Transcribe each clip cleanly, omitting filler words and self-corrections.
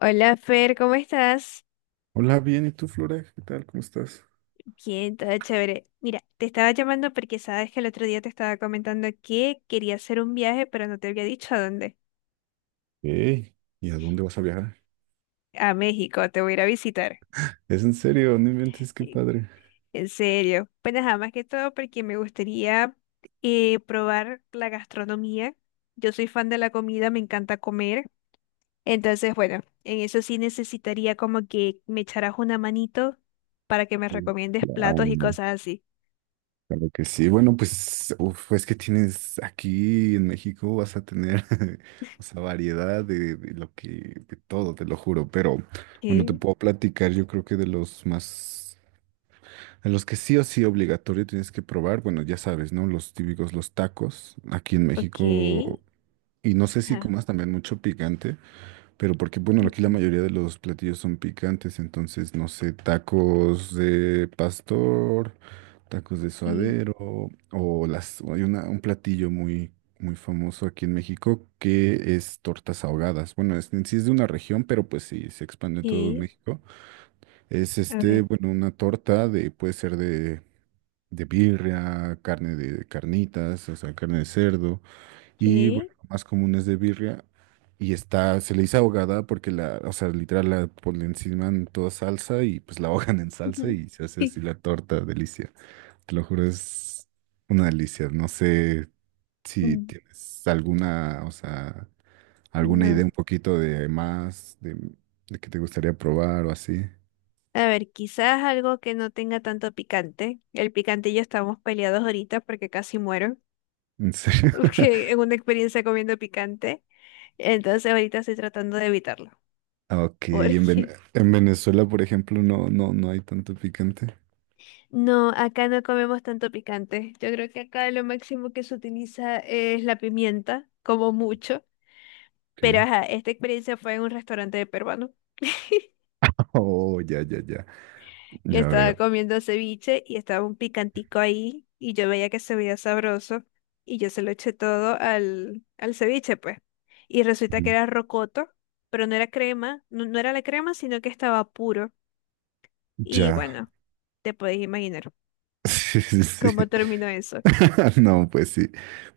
Hola Fer, ¿cómo estás? Hola, bien, ¿y tú, Flora? ¿Qué tal? ¿Cómo estás? Bien, todo chévere. Mira, te estaba llamando porque sabes que el otro día te estaba comentando que quería hacer un viaje, pero no te había dicho a dónde. Ey, ¿y a dónde vas a viajar? A México, te voy a ir a visitar. Es en serio, no inventes, qué Sí, padre. en serio. Pues nada más que todo porque me gustaría probar la gastronomía. Yo soy fan de la comida, me encanta comer. Entonces, bueno, en eso sí necesitaría como que me echaras una manito para que me Mm, recomiendes platos y plan, cosas así. Claro que sí. Bueno, pues, uf, es que tienes aquí en México, vas a tener, o sea, variedad de lo que, de todo, te lo juro. Pero, bueno, te Ok, puedo platicar, yo creo que de los más, de los que sí o sí obligatorio tienes que probar, bueno, ya sabes, ¿no? Los típicos, los tacos, aquí en México, y no sé si ok. comas también mucho picante. Pero porque, bueno, aquí la Ujú. mayoría de los platillos son picantes, entonces, no sé, tacos de pastor, tacos de Que, suadero, o las, o hay una, un platillo muy, muy famoso aquí en México que es tortas ahogadas. Bueno, es, en sí es de una región, pero pues sí, se expande en todo que, México. Es a este, ver, bueno, una torta de, puede ser de birria, carne de carnitas, o sea, carne de cerdo. Y bueno, que, lo más común es de birria. Y está, se le dice ahogada porque la, o sea, literal la ponen encima en toda salsa y pues la ahogan en salsa ujú, y se hace así sí, la torta, delicia. Te lo juro, es una delicia. No sé si mm, tienes alguna, o sea, alguna idea no. un poquito de más, de que te gustaría probar o así. A ver, quizás algo que no tenga tanto picante. El picante y yo estamos peleados ahorita porque casi muero, ¿En serio? porque en una experiencia comiendo picante. Entonces ahorita estoy tratando de evitarlo, Ah, ok, y en, Ven- porque en Venezuela, por ejemplo, no, no, no hay tanto picante. no, acá no comemos tanto picante. Yo creo que acá lo máximo que se utiliza es la pimienta, como mucho. Ok. Pero ajá, esta experiencia fue en un restaurante peruano. Oh, ya, ya, ya. Que Ya estaba veo. comiendo ceviche y estaba un picantico ahí y yo veía que se veía sabroso y yo se lo eché todo al ceviche, pues. Y resulta que Ujú. era rocoto, pero no era crema, no, no era la crema, sino que estaba puro. Y Ya. bueno, te podéis imaginar Sí, sí, sí. cómo terminó eso. No, pues sí.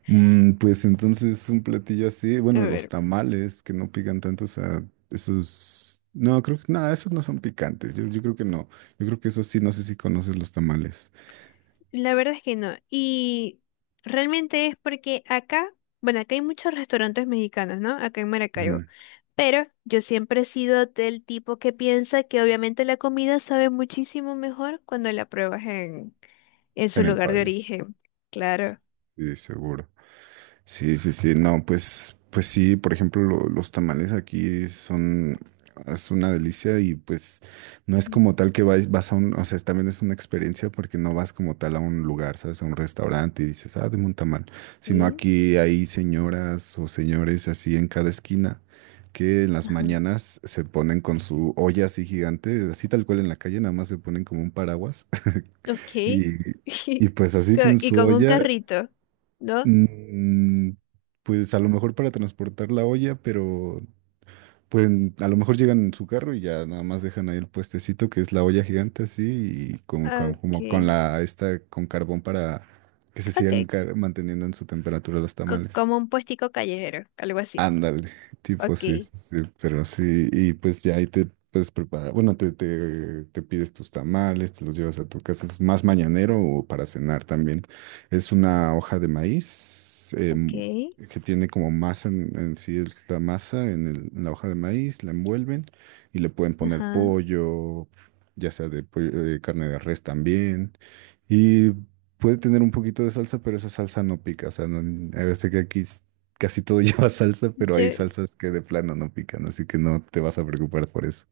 Mm, pues entonces un platillo así, A bueno, los ver, tamales que no pican tanto, o sea, esos, no, creo que, nada, esos no son picantes, yo creo que no, yo creo que esos sí, no sé si conoces los tamales. la verdad es que no. Y realmente es porque acá, bueno, acá hay muchos restaurantes mexicanos, ¿no? Acá en Maracaibo. Ujú. Pero yo siempre he sido del tipo que piensa que obviamente la comida sabe muchísimo mejor cuando la pruebas en su En el lugar de país, origen. Claro. sí, seguro. Sí, sí, sí, no, pues, pues sí, por ejemplo, lo- los tamales aquí son, es una delicia y pues no es como tal que vas, vas a un, o sea, es- también es una experiencia porque no vas como tal a un lugar, ¿sabes? A un restaurante y dices, ah, deme un tamal, sino Ok. aquí hay señoras o señores así en cada esquina que en las Ajá. mañanas se ponen con su olla así gigante, así tal cual en la calle, nada más se ponen como un paraguas Ok. y, y pues así Co- tienen Y su con un olla. carrito, ¿no? Mm, pues a lo mejor para transportar la olla, pero pueden, a lo mejor llegan en su carro y ya nada más dejan ahí el puestecito que es la olla gigante así y con- como con Ok. la esta con carbón para que se Ok. sigan car- manteniendo en su temperatura los Co- tamales. como un puestico callejero, algo así. Ándale, tipo Ok. sí, sí, sí, pero sí, y pues ya ahí te puedes preparar, bueno, te pides tus tamales, te los llevas a tu casa, es más mañanero o para cenar también. Es una hoja de maíz Ok. Que tiene como masa en sí, es la masa en, el- en la hoja de maíz, la envuelven y le pueden poner Ajá. pollo, ya sea de pollo- carne de res también, y puede tener un poquito de salsa, pero esa salsa no pica, o sea, no, a veces que aquí casi todo lleva salsa, pero hay salsas que de plano no pican, así que no te vas a preocupar por eso.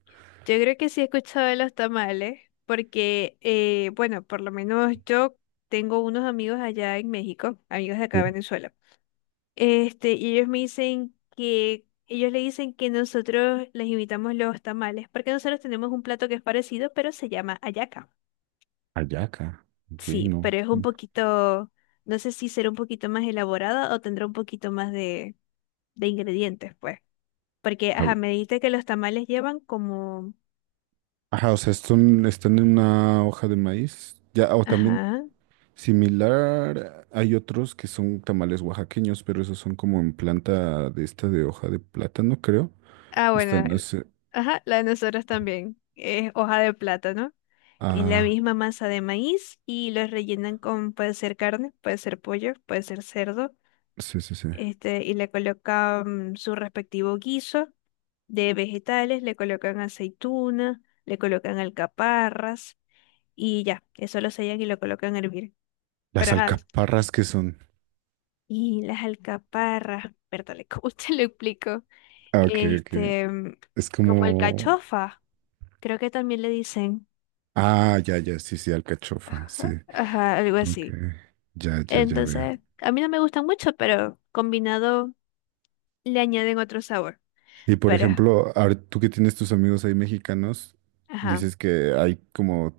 Yo creo que sí he escuchado de los tamales, porque, bueno, por lo menos yo tengo unos amigos allá en México, amigos de acá Sí. de Venezuela. Este, y ellos me dicen que, ellos le dicen que nosotros les invitamos los tamales, porque nosotros tenemos un plato que es parecido, pero se llama hallaca. Ayaca, ok, Sí, no. pero es un poquito, no sé si será un poquito más elaborada o tendrá un poquito más de ingredientes, pues. Porque, A ajá, ver, me dijiste que los tamales llevan como, ajá, o sea, son están en una hoja de maíz. Ya, o también ajá. similar, hay otros que son tamales oaxaqueños, pero esos son como en planta de esta de hoja de plátano, creo. Ah, Y bueno, están el- las, ajá, la de nosotros también. Es hoja de plátano. Es la ah, misma masa de maíz y lo rellenan con, puede ser carne, puede ser pollo, puede ser cerdo. sí, sí, sí. Este, y le colocan su respectivo guiso de vegetales, le colocan aceituna, le colocan alcaparras y ya, eso lo sellan y lo colocan a hervir. Pero Las ajá, alcaparras que son. y las alcaparras, perdón, ¿cómo te lo explico? Ah, ok, ok. Este, Es como como, alcachofa. Creo que también le dicen. ah, ya, ya, sí, sí, alcachofa, sí. Ajá, ajá, algo Ok, así. ya, ya, ya veo. Entonces, a mí no me gustan mucho, pero combinado le añaden otro sabor. Y por Pero, ejemplo, ahora tú que tienes tus amigos ahí mexicanos, ajá. dices que hay como,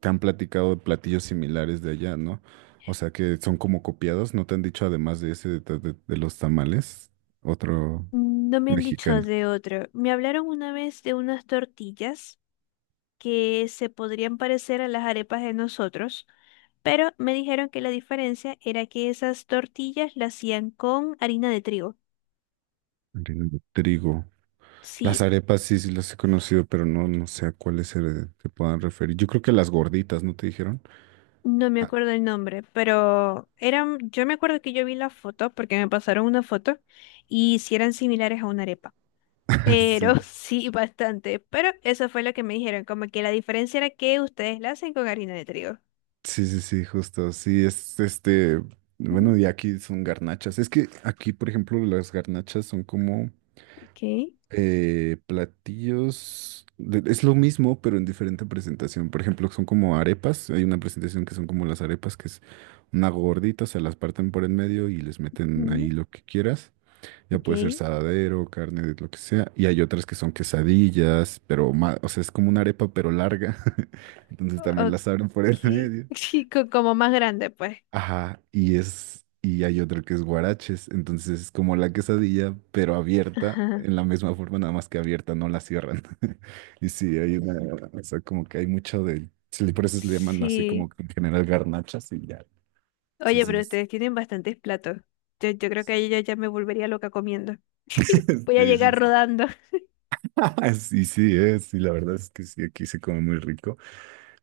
te han platicado de platillos similares de allá, ¿no? O sea, que son como copiados, ¿no te han dicho además de ese, de los tamales, otro No me han dicho mexicano? de otro. Me hablaron una vez de unas tortillas que se podrían parecer a las arepas de nosotros, pero me dijeron que la diferencia era que esas tortillas las hacían con harina de trigo. Harina de trigo. Las Sí, arepas sí, sí las he conocido, pero no, no sé a cuáles se, se puedan referir. Yo creo que las gorditas, ¿no te dijeron? no me Ah, acuerdo el nombre, pero eran, yo me acuerdo que yo vi la foto porque me pasaron una foto y si eran similares a una arepa, pero sí. sí bastante, pero eso fue lo que me dijeron, como que la diferencia era que ustedes la hacen con harina de trigo. Sí, sí, sí, justo. Sí, es este. Bueno, Ujú, y aquí son garnachas. Es que aquí, por ejemplo, las garnachas son como ok, platillos. De- Es lo mismo, pero en diferente presentación. Por ejemplo, son como arepas. Hay una presentación que son como las arepas, que es una gordita, se las parten por en medio y les meten ahí ujú, lo que quieras. Ya ok, puede ser saladero, carne, de lo que sea. Y hay otras que son quesadillas, pero más, o sea, es como una arepa, pero larga. Entonces también las abren por en ok, medio. sí, co- como más grande pues. Ajá, y es, y hay otra que es guaraches, entonces es como la quesadilla, pero abierta, Ajá, en la misma forma, nada más que abierta, no la cierran. Y sí, hay una, o sea, como que hay mucho de, sí, por eso se le llaman así como sí. que en general garnachas y ya. Sí, Oye, sí, pero es- ustedes tienen bastantes platos. Yo creo que yo ya me volvería loca comiendo. Voy a sí, sí, llegar sí. rodando. Ah, sí, sí, es, sí, la verdad es que sí, aquí se come muy rico.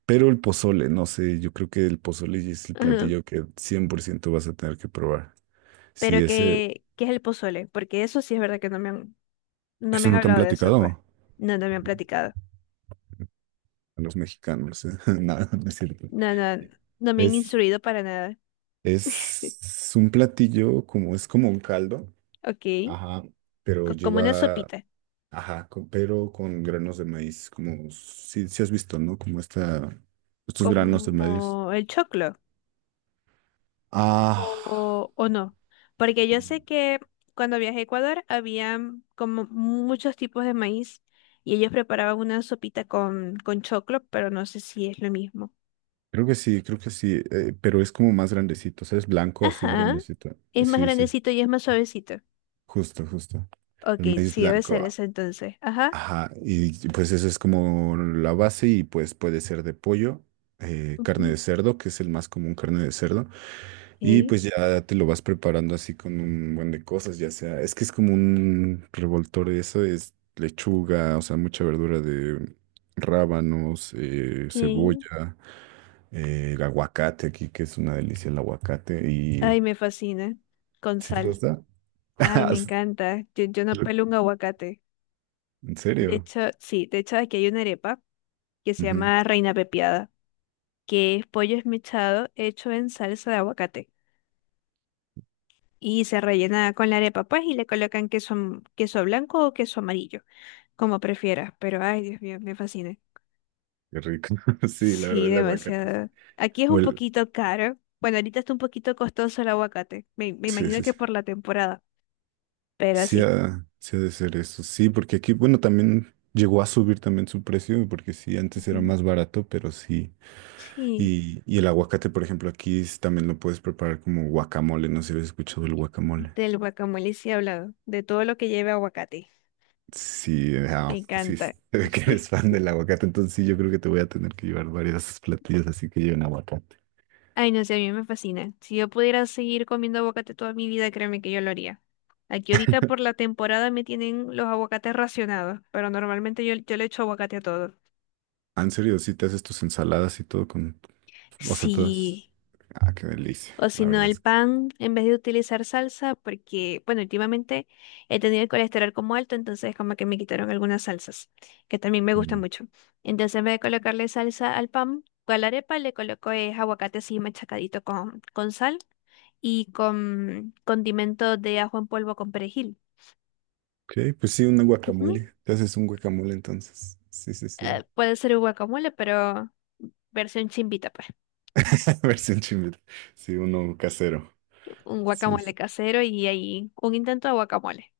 Pero el pozole, no sé, yo creo que el pozole es el Ajá. platillo que 100% vas a tener que probar. Sí, Pero ese, ¿qué, qué es el pozole? Porque eso sí es verdad que no me han, no me eso han no te han hablado de eso, pues. platicado. No, no me han platicado. A los mexicanos. Nada, no es cierto. No, no, no me han Es, instruido para nada. es un platillo como, es como un caldo, Ok. ajá, pero Co- como una lleva, sopita. ajá, con- pero con granos de maíz, como, si, si has visto, ¿no? Como esta, estos granos de maíz. Como el choclo. Ah, O no. Porque yo sé que cuando viajé a Ecuador había como muchos tipos de maíz y ellos preparaban una sopita con choclo, pero no sé si es lo mismo. Creo que sí, pero es como más grandecito, o sea, es blanco así Ajá. grandecito. Es más Sí, sí, grandecito y es más suavecito. justo, justo. Ok, El maíz sí debe blanco. ser Ah. eso entonces. Ajá. Ajá, y pues eso es como la base y pues puede ser de pollo, carne Ujú. de cerdo, que es el más común, carne de cerdo, y Ok, pues ya te lo vas preparando así con un buen de cosas, ya sea, es que es como un revoltor, eso es lechuga, o sea, mucha verdura de rábanos, ok. cebolla, el aguacate aquí, que es una delicia el aguacate, y Ay, me fascina. Con ¿si te sal. gusta? Ay, me encanta. Yo no pelo un aguacate. ¿En De serio? hecho, sí, de hecho aquí hay una arepa que se Ujú. llama Reina Pepiada, que es pollo esmechado hecho en salsa de aguacate. Y se rellena con la arepa, pues, y le colocan queso, am- queso blanco o queso amarillo, como prefieras. Pero, ay, Dios mío, me fascina. Qué rico. Sí, la Sí, verdad el aguacate. Sí. demasiado. Aquí es O un el, poquito caro. Bueno, ahorita está un poquito costoso el aguacate. Me sí, imagino sí, que sí. por la temporada, pero Sí sí. ha, sí ha de ser eso. Sí, porque aquí, bueno, también llegó a subir también su precio, porque sí, antes era Ujú. más barato, pero sí. Sí, Y el aguacate, por ejemplo, aquí es- también lo puedes preparar como guacamole. No sé si habías escuchado el guacamole. del guacamole sí he hablado, de todo lo que lleve aguacate. Sí, Me ah, pues sí, se encanta. ve que eres fan del aguacate, entonces sí, yo creo que te voy a tener que llevar varias platillas así que lleven aguacate. Ay, no sé, a mí me fascina. Si yo pudiera seguir comiendo aguacate toda mi vida, créeme que yo lo haría. Aquí ahorita por la temporada me tienen los aguacates racionados, pero normalmente yo le echo aguacate a todo. Ah, en serio, sí te haces tus ensaladas y todo con, o sea, todas. Sí. Ah, qué delicia, O si la no, verdad el es que sí. pan, en vez de utilizar salsa, porque, bueno, últimamente he tenido el colesterol como alto, entonces como que me quitaron algunas salsas, que también me gustan Mm. mucho. Entonces, en vez de colocarle salsa al pan, con la arepa le coloco es aguacate así machacadito con sal y con condimento de ajo en polvo con perejil. Ok, pues sí, una Ujú. guacamole. Te haces un guacamole entonces. Sí, sí, sí. Puede ser un guacamole, pero versión chimbita, pues. Versión chimil. Sí, uno casero. Un Sí, guacamole sí. casero y ahí un intento de guacamole.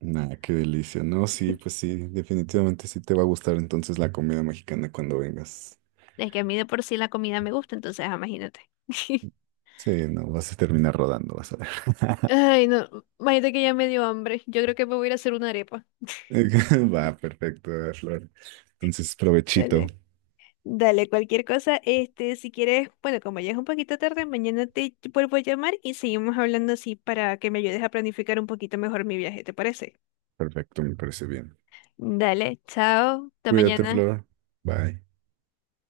Nah, qué delicia. No, sí, pues sí, definitivamente sí te va a gustar entonces la comida mexicana cuando vengas. Es que a mí de por sí la comida me gusta, entonces ah, imagínate. Sí, no, vas a terminar rodando, vas a ver. Ay, no, imagínate que ya me dio hambre. Yo creo que me voy a ir a hacer una arepa. Va, perfecto, Flor. Entonces, provechito. Dale, dale, cualquier cosa, este, si quieres, bueno, como ya es un poquito tarde, mañana te vuelvo a llamar y seguimos hablando así para que me ayudes a planificar un poquito mejor mi viaje, ¿te parece? Perfecto, me parece bien. Dale, chao, hasta Cuídate, mañana. Flor. Bye.